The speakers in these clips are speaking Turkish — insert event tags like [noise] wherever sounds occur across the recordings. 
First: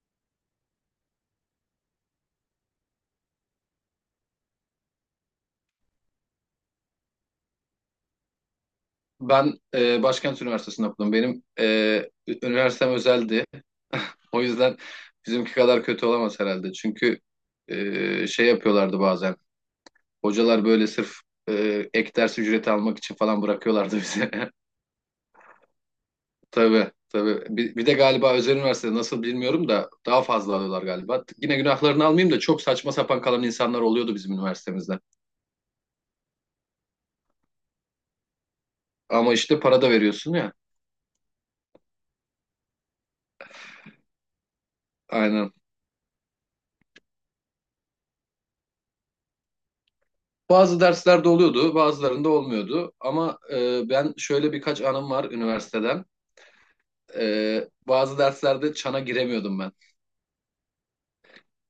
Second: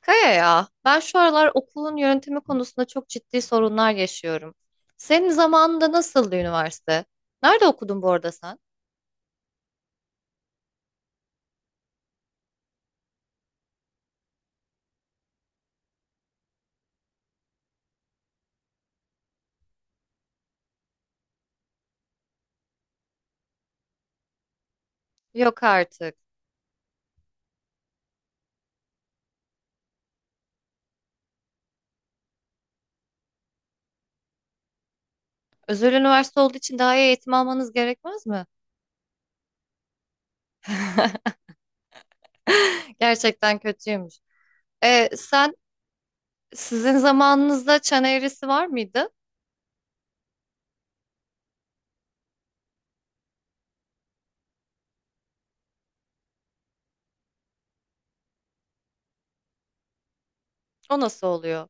Kaya ya, ben şu aralar okulun yönetimi konusunda çok ciddi sorunlar yaşıyorum. Senin zamanında nasıldı üniversite? Nerede okudun bu arada sen? Ben Başkent Üniversitesi'nde okudum. Üniversitem özeldi. [laughs] O yüzden bizimki kadar kötü olamaz herhalde. Çünkü şey yapıyorlardı bazen. Hocalar böyle sırf e, ek ders ücreti almak için falan bırakıyorlardı bize. Yok artık. [laughs] Tabii tabii. Bir de galiba özel üniversitede nasıl bilmiyorum da daha fazla alıyorlar galiba. Yine günahlarını almayayım da çok saçma sapan kalan insanlar oluyordu bizim üniversitemizde. Özel üniversite olduğu için daha iyi eğitim almanız gerekmez mi? Ama işte para da veriyorsun ya. [laughs] Gerçekten kötüymüş. E, Aynen. sen sizin zamanınızda çan eğrisi var mıydı? Bazı derslerde oluyordu, bazılarında olmuyordu. Ama ben şöyle birkaç anım var üniversiteden. Bazı derslerde çana giremiyordum ben. O nasıl oluyor?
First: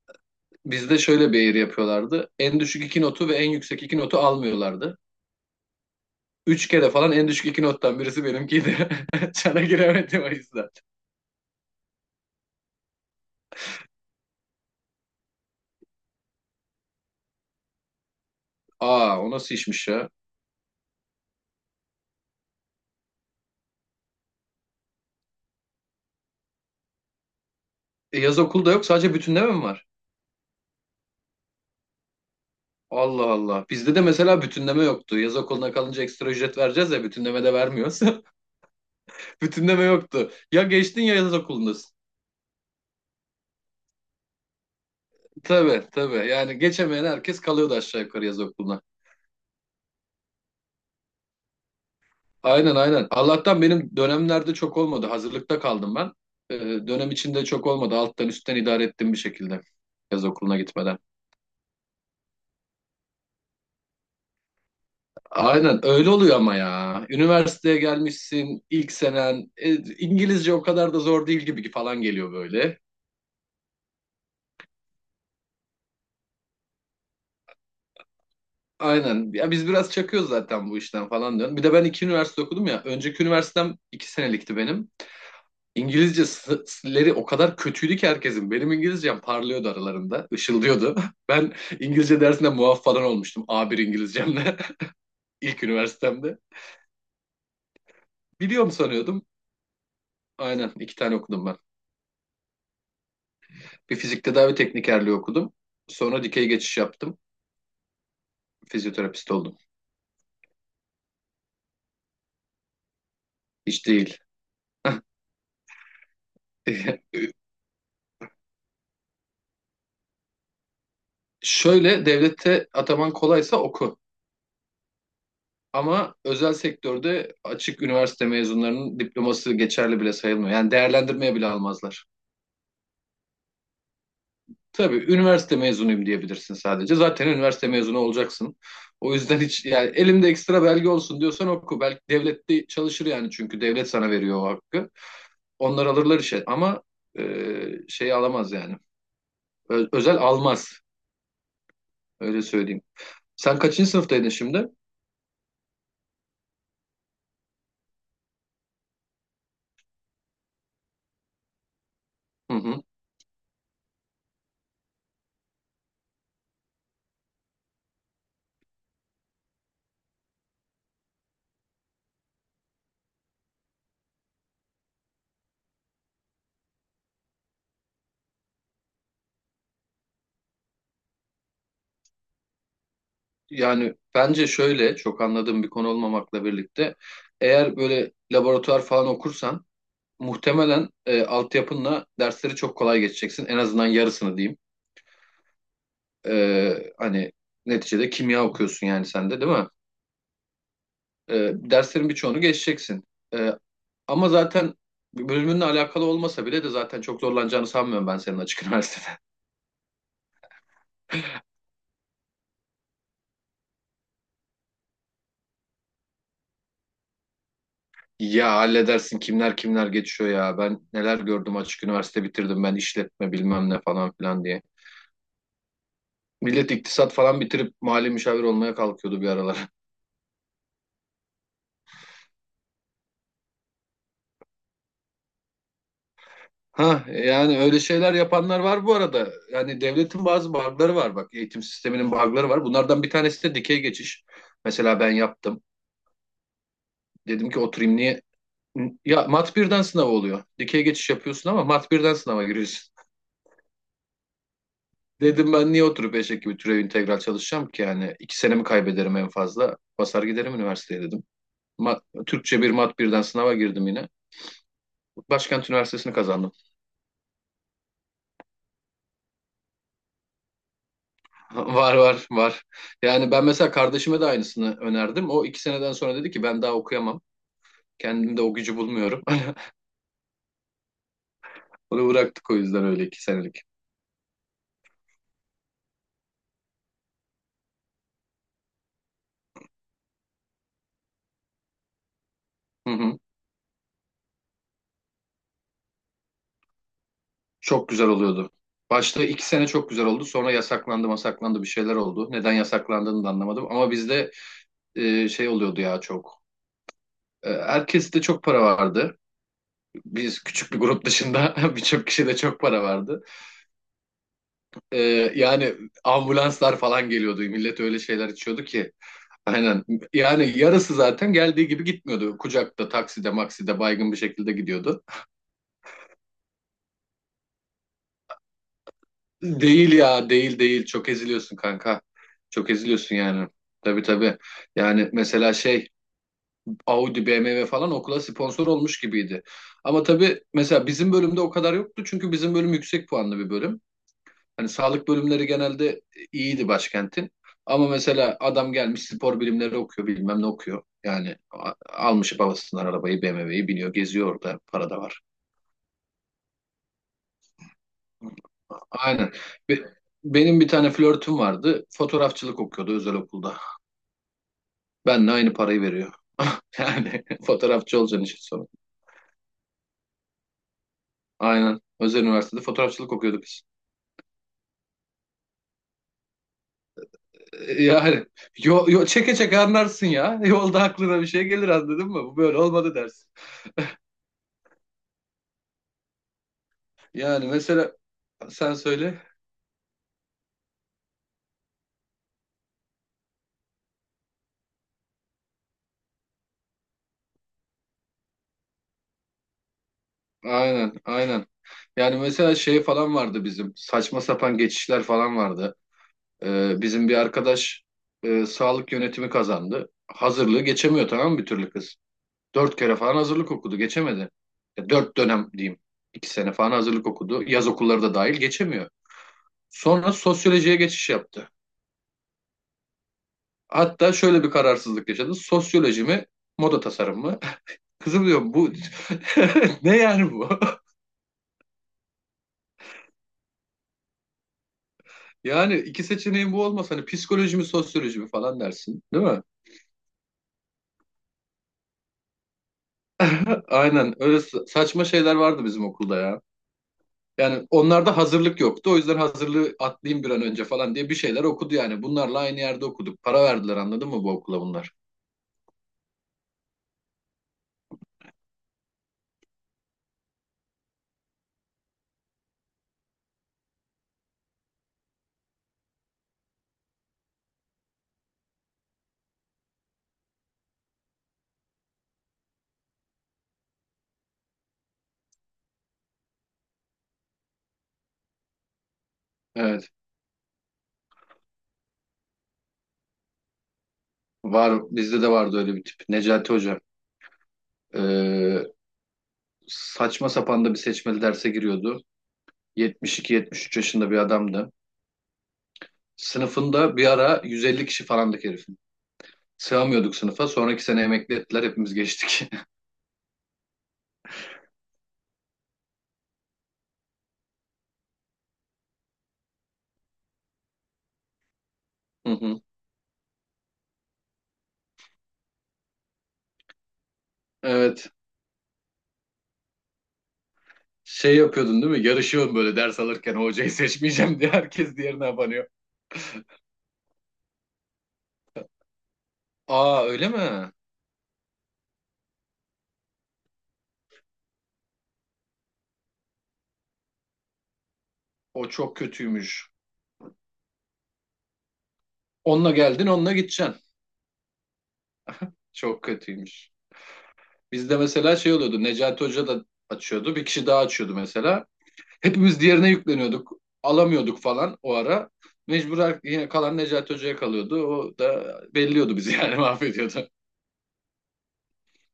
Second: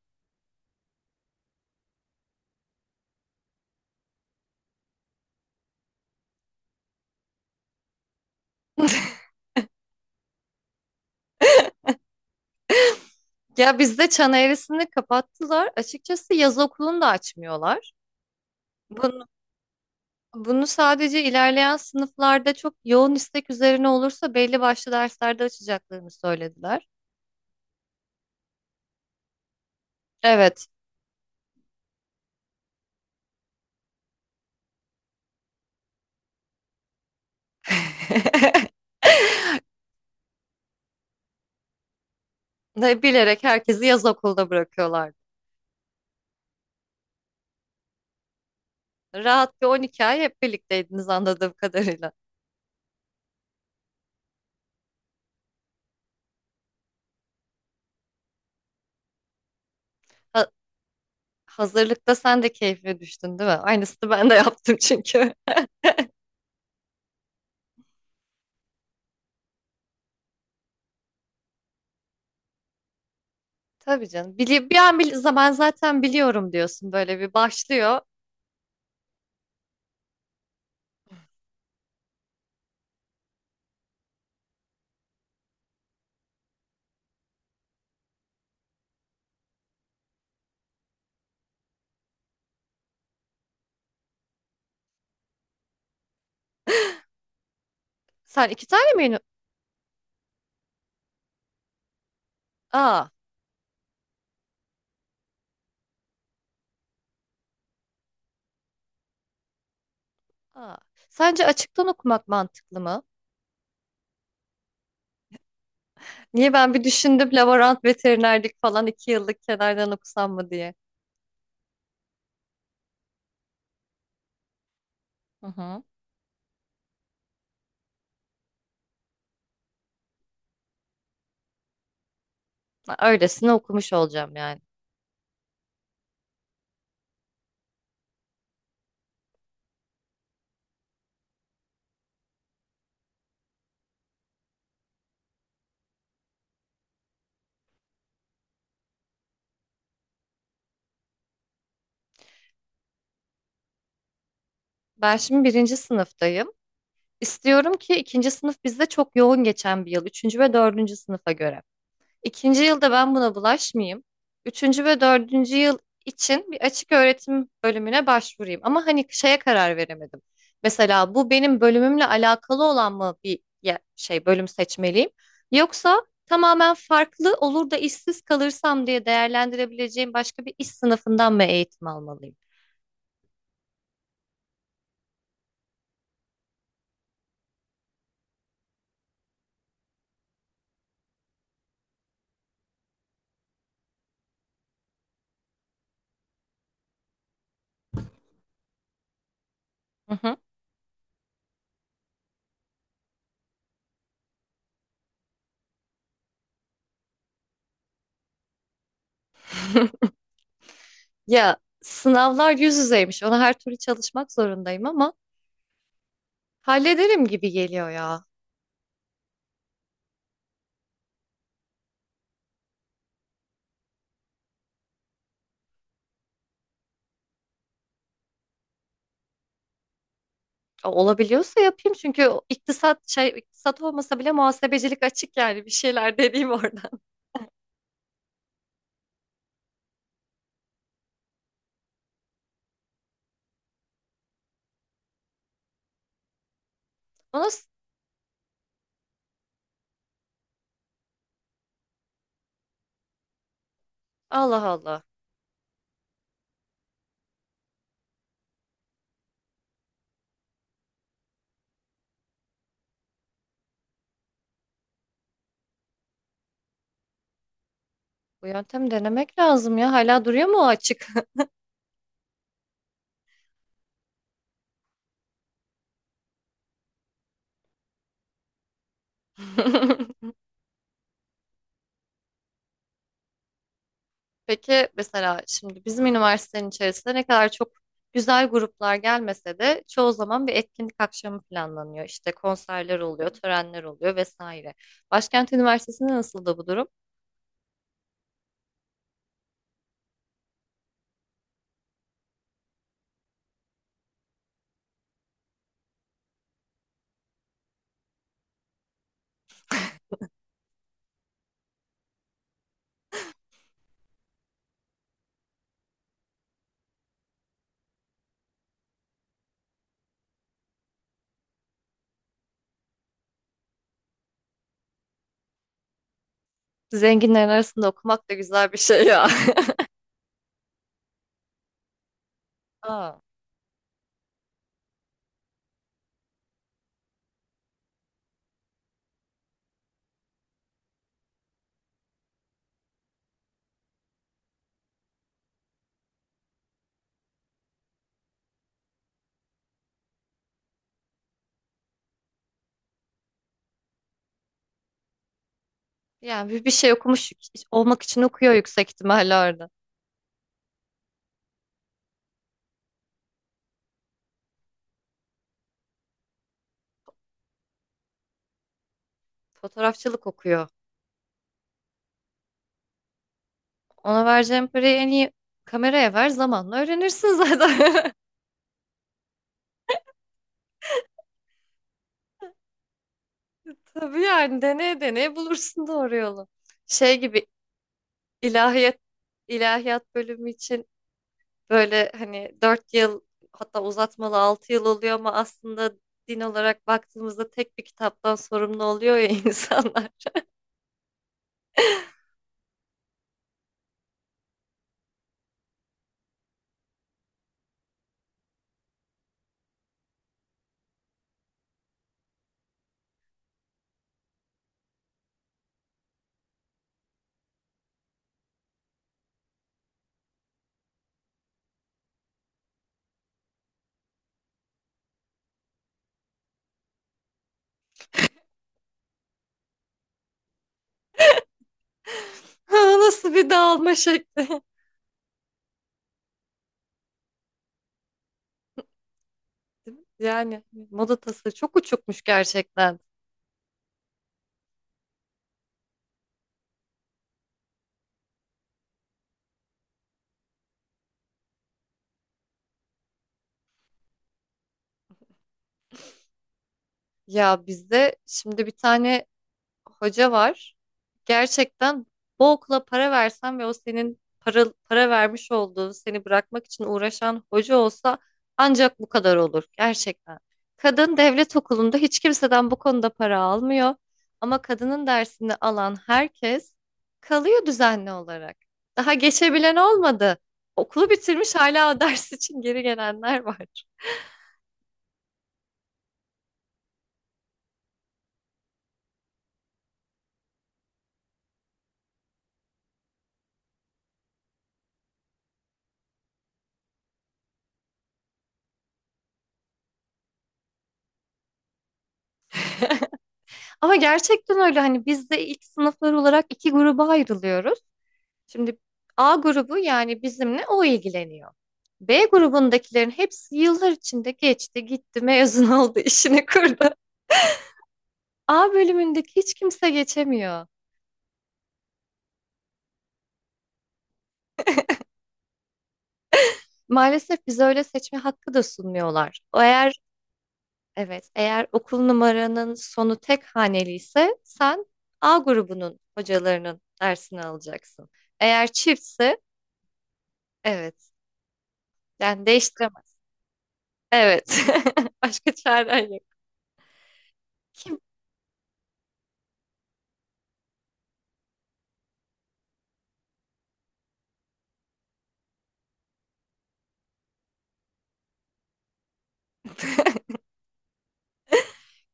Bizde şöyle bir eğri yapıyorlardı. En düşük iki notu ve en yüksek iki notu almıyorlardı. Üç kere falan en düşük iki nottan birisi benimkiydi. [laughs] [laughs] Çana giremedim o yüzden. Ya bizde çan eğrisini kapattılar. Açıkçası yaz okulunu da açmıyorlar. Aa, Bunu o nasıl işmiş ya? Bunu sadece ilerleyen sınıflarda çok yoğun istek üzerine olursa belli başlı derslerde açacaklarını söylediler. Yaz okulda yok, sadece bütünleme mi var? Evet. Allah Allah. Bizde de mesela bütünleme yoktu. Yaz okuluna kalınca ekstra ücret vereceğiz ya, bütünleme de vermiyoruz. [laughs] [laughs] Bütünleme yoktu. Ya geçtin ya yaz okulundasın. Ne bilerek herkesi yaz okulda bırakıyorlardı. Tabii tabii. Yani geçemeyen herkes kalıyordu aşağı yukarı yaz okuluna. Rahat bir 12 ay hep birlikteydiniz anladığım kadarıyla. Aynen aynen. Allah'tan benim dönemlerde çok olmadı. Hazırlıkta kaldım ben. Ee, Dönem içinde çok olmadı. Alttan üstten idare ettim bir şekilde yaz Ha- okuluna gitmeden. Hazırlıkta sen de keyfine düştün değil mi? Aynısını ben de yaptım çünkü. Aynen öyle oluyor ama ya. Üniversiteye gelmişsin ilk senen. İngilizce o kadar da zor değil gibi falan geliyor böyle. [laughs] Tabii canım. Bir an bil zaman zaten biliyorum diyorsun, böyle bir başlıyor. Aynen. Ya biz biraz çakıyoruz zaten bu işten falan diyorum. Bir de ben iki üniversite okudum ya. Önceki üniversitem iki senelikti benim. İngilizceleri o kadar kötüydü ki herkesin. Benim İngilizcem parlıyordu aralarında, ışıldıyordu. [laughs] Ben İngilizce dersinde muaf falan olmuştum A1 İngilizcemle [laughs] ilk üniversitemde. Sen iki Biliyorum tane mi? sanıyordum. Aynen iki tane okudum ben. Aa, Bir fizik tedavi teknikerliği okudum. Sonra dikey geçiş yaptım. Fizyoterapist oldum. aa. Sence açıktan okumak mantıklı mı? Hiç değil. Niye ben bir [laughs] düşündüm, laborant veterinerlik falan iki yıllık kenardan okusam mı diye. Şöyle, devlette ataman kolaysa oku. Hı hı. Ama özel sektörde açık üniversite mezunlarının diploması geçerli bile sayılmıyor. Yani değerlendirmeye bile almazlar. Ben öylesine okumuş olacağım yani. Tabii, üniversite mezunuyum diyebilirsin sadece. Zaten üniversite mezunu olacaksın. O yüzden hiç yani, elimde ekstra belge olsun diyorsan oku. Belki devlette çalışır yani, çünkü devlet sana veriyor o hakkı. Onlar alırlar işe ama e, şey alamaz yani. Özel almaz, öyle söyleyeyim. Sen kaçıncı sınıftaydın şimdi? Ben şimdi birinci sınıftayım. İstiyorum ki ikinci sınıf bizde çok yoğun geçen bir yıl, üçüncü ve dördüncü sınıfa göre. Hı İkinci hı. yılda ben buna bulaşmayayım. Üçüncü ve dördüncü yıl için bir açık öğretim bölümüne başvurayım. Ama hani şeye karar veremedim. Mesela bu benim bölümümle alakalı olan mı bir şey bölüm seçmeliyim? Yoksa tamamen farklı olur da işsiz kalırsam diye değerlendirebileceğim başka bir iş sınıfından mı eğitim almalıyım? Yani bence şöyle, çok anladığım bir konu olmamakla birlikte eğer böyle laboratuvar falan okursan muhtemelen altyapınla dersleri çok kolay geçeceksin. En azından yarısını diyeyim. Hani neticede kimya okuyorsun yani sen de, değil mi? Hı hı. Derslerin birçoğunu geçeceksin. Ee, Ama zaten bölümünle alakalı olmasa bile de zaten çok zorlanacağını sanmıyorum ben senin açık [laughs] üniversitede. Ya sınavlar yüz yüzeymiş. Ona her türlü çalışmak zorundayım ama hallederim gibi geliyor ya. Ya halledersin, kimler kimler geçiyor ya. Ben neler gördüm, açık üniversite bitirdim, ben işletme bilmem ne falan filan diye. Millet iktisat falan bitirip mali müşavir olmaya kalkıyordu bir aralar. Olabiliyorsa yapayım çünkü o iktisat olmasa bile muhasebecilik açık yani bir şeyler [laughs] dediğim orada. Ha yani, öyle şeyler yapanlar var bu arada. Yani devletin bazı bug'ları var bak. Eğitim sisteminin bug'ları var. Bunlardan bir tanesi de dikey geçiş. Mesela ben yaptım. O Dedim ki nasıl- oturayım niye? Ya mat birden sınav oluyor. Dikey geçiş yapıyorsun ama mat birden sınava giriyorsun. [laughs] Allah [laughs] Allah. Dedim ben niye oturup eşek gibi türev integral çalışacağım ki, yani iki senemi kaybederim en fazla. Basar giderim üniversiteye dedim. Türkçe bir mat birden sınava girdim yine. Başkent Üniversitesi'ni kazandım. Bu yöntemi denemek lazım ya. Hala duruyor mu o açık? Var var var. Yani ben mesela kardeşime de aynısını önerdim. O iki seneden sonra dedi ki ben daha okuyamam. Kendimde o gücü bulmuyorum. [laughs] [laughs] Onu bıraktık o yüzden, öyle iki senelik. Peki mesela şimdi bizim üniversitenin içerisinde ne kadar çok güzel gruplar gelmese de çoğu zaman bir etkinlik akşamı planlanıyor. İşte Hı konserler hı. oluyor, törenler oluyor vesaire. Başkent Üniversitesi'nde nasıl da bu durum? Çok güzel oluyordu. Başta iki sene çok güzel oldu. Sonra yasaklandı masaklandı, bir şeyler oldu. Neden yasaklandığını da anlamadım. Ama bizde şey oluyordu ya çok. Herkes de çok para vardı. Biz küçük bir grup dışında [laughs] birçok kişi de çok para vardı. E, Yani ambulanslar falan geliyordu. Millet öyle şeyler içiyordu ki. Aynen. Yani yarısı zaten geldiği gibi gitmiyordu. Kucakta, takside, makside baygın bir şekilde gidiyordu. Zenginlerin arasında okumak da güzel bir şey ya. Değil ya, değil değil. Çok eziliyorsun kanka. Çok [laughs] eziliyorsun Aa. yani. Tabii tabii. Yani mesela şey, Audi, BMW falan okula sponsor olmuş gibiydi. Ama tabii mesela bizim bölümde o kadar yoktu. Çünkü bizim bölüm yüksek puanlı bir bölüm. Hani sağlık bölümleri genelde iyiydi başkentin. Ama mesela adam gelmiş spor bilimleri okuyor, bilmem ne okuyor. Yani almış babasından arabayı, BMW'yi biniyor geziyor orada, para da var. Yani bir şey okumuş olmak için okuyor yüksek Aynen. ihtimalle orada. Be- Benim bir tane flörtüm vardı. Fotoğrafçılık okuyordu özel okulda. Benle aynı parayı veriyor. [laughs] Yani fotoğrafçı olacaksın işin sonu. Fotoğrafçılık okuyor. Aynen. Özel üniversitede fotoğrafçılık okuyorduk biz. Ona vereceğin parayı en iyi kameraya ver, zamanla öğrenirsin E, zaten. Yani [laughs] çeke çeke anlarsın ya. Yolda aklına bir şey gelir, anladın mı? Bu böyle olmadı dersin. Tabii yani deneye deneye bulursun doğru yolu. Şey gibi Yani mesela sen ilahiyat söyle. ilahiyat bölümü için böyle hani 4 yıl, hatta uzatmalı 6 yıl oluyor ama aslında din olarak baktığımızda tek bir kitaptan sorumlu oluyor ya [laughs] insanlar. Aynen, aynen. Yani mesela şey falan vardı bizim. Saçma sapan geçişler falan vardı. Bizim bir arkadaş sağlık yönetimi kazandı. Hazırlığı geçemiyor, tamam mı, bir türlü kız. Dört kere falan hazırlık okudu, geçemedi. Ya, dört dönem diyeyim. İki sene falan hazırlık okudu. Yaz okulları da dahil geçemiyor. Sonra sosyolojiye geçiş yaptı. Hatta şöyle bir kararsızlık yaşadı: sosyoloji mi, moda tasarım mı? [laughs] Kızım diyor, bu [laughs] ne yani bu? Ha, nasıl bir dağılma şekli. [laughs] Yani iki seçeneğin bu olmasa hani psikoloji mi sosyoloji mi falan dersin, değil mi? Yani moda tasarı çok uçukmuş gerçekten. [laughs] Aynen öyle, saçma şeyler vardı bizim okulda ya. Yani onlarda hazırlık yoktu. O yüzden hazırlığı atlayayım bir an önce falan diye bir şeyler okudu yani. Bunlarla aynı yerde okuduk. Para verdiler, anladın mı, bu okula bunlar? Ya bizde şimdi bir tane hoca var. Gerçekten bu okula para versen ve o senin para vermiş olduğu, seni bırakmak için uğraşan hoca olsa, ancak bu kadar olur gerçekten. Kadın devlet okulunda hiç kimseden bu konuda para almıyor. Ama kadının dersini alan herkes kalıyor düzenli olarak. Daha geçebilen Evet. olmadı. Okulu bitirmiş hala [laughs] o ders için geri gelenler var. Var, bizde de vardı öyle bir tip. Necati Hoca. Ee, Saçma sapan da bir seçmeli derse giriyordu. 72-73 yaşında bir adamdı. Sınıfında bir ara 150 kişi falandık herif. Sığamıyorduk sınıfa. Sonraki sene emekli ettiler. Hepimiz geçtik. Ama gerçekten öyle, hani biz de ilk sınıflar olarak iki gruba ayrılıyoruz. Şimdi A grubu, yani bizimle o ilgileniyor. B [laughs] Hı hı. grubundakilerin hepsi yıllar içinde geçti, gitti, mezun oldu, [laughs] işini kurdu. Evet. A bölümündeki hiç kimse geçemiyor. Şey yapıyordun değil mi? Yarışıyorsun böyle ders alırken, "O hocayı seçmeyeceğim" diye herkes diğerine abanıyor. Maalesef bize öyle seçme hakkı da sunmuyorlar. Eğer Aa öyle mi? evet, eğer okul numaranın sonu tek haneli ise sen A grubunun hocalarının dersini alacaksın. Eğer O çok çiftse, kötüymüş. evet, yani Onunla geldin, değiştiremezsin. onunla gideceksin. Evet. [laughs] Başka Çok çaren yok. kötüymüş. Bizde Kim? mesela şey oluyordu. Necati Hoca da açıyordu. Bir kişi daha açıyordu mesela. Hepimiz diğerine yükleniyorduk. Alamıyorduk falan o ara. Mecbur yine kalan Necati Hoca'ya kalıyordu. O da belliyordu bizi yani, [laughs] mahvediyordu. [laughs]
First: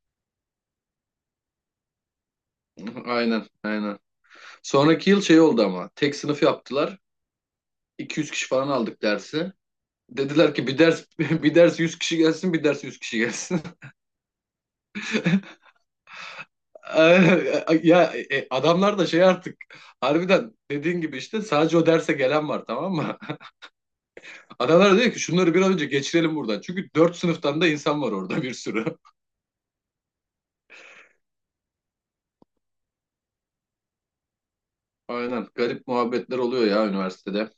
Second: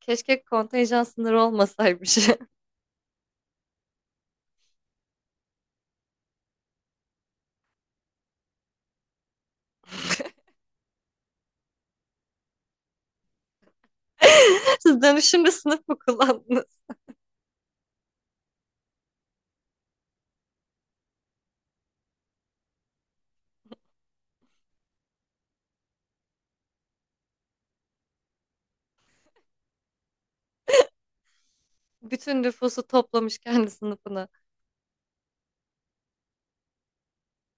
Keşke kontenjan sınırı olmasaymış. [laughs] Aynen, aynen. Sonraki yıl şey oldu ama, tek sınıf yaptılar. 200 kişi falan aldık dersi. Dediler ki bir ders [laughs] bir ders 100 kişi gelsin, bir ders 100 kişi gelsin. [laughs] Siz dönüşümde sınıf mı kullandınız? [laughs] Ya, adamlar da şey artık, harbiden dediğin gibi işte, sadece o derse gelen var, tamam mı? [laughs] Adamlar diyor ki, şunları bir an önce geçirelim buradan. Çünkü 4 sınıftan da insan var orada, bir sürü. [laughs] Bütün nüfusu toplamış kendi sınıfına. Aynen, garip muhabbetler oluyor ya üniversitede.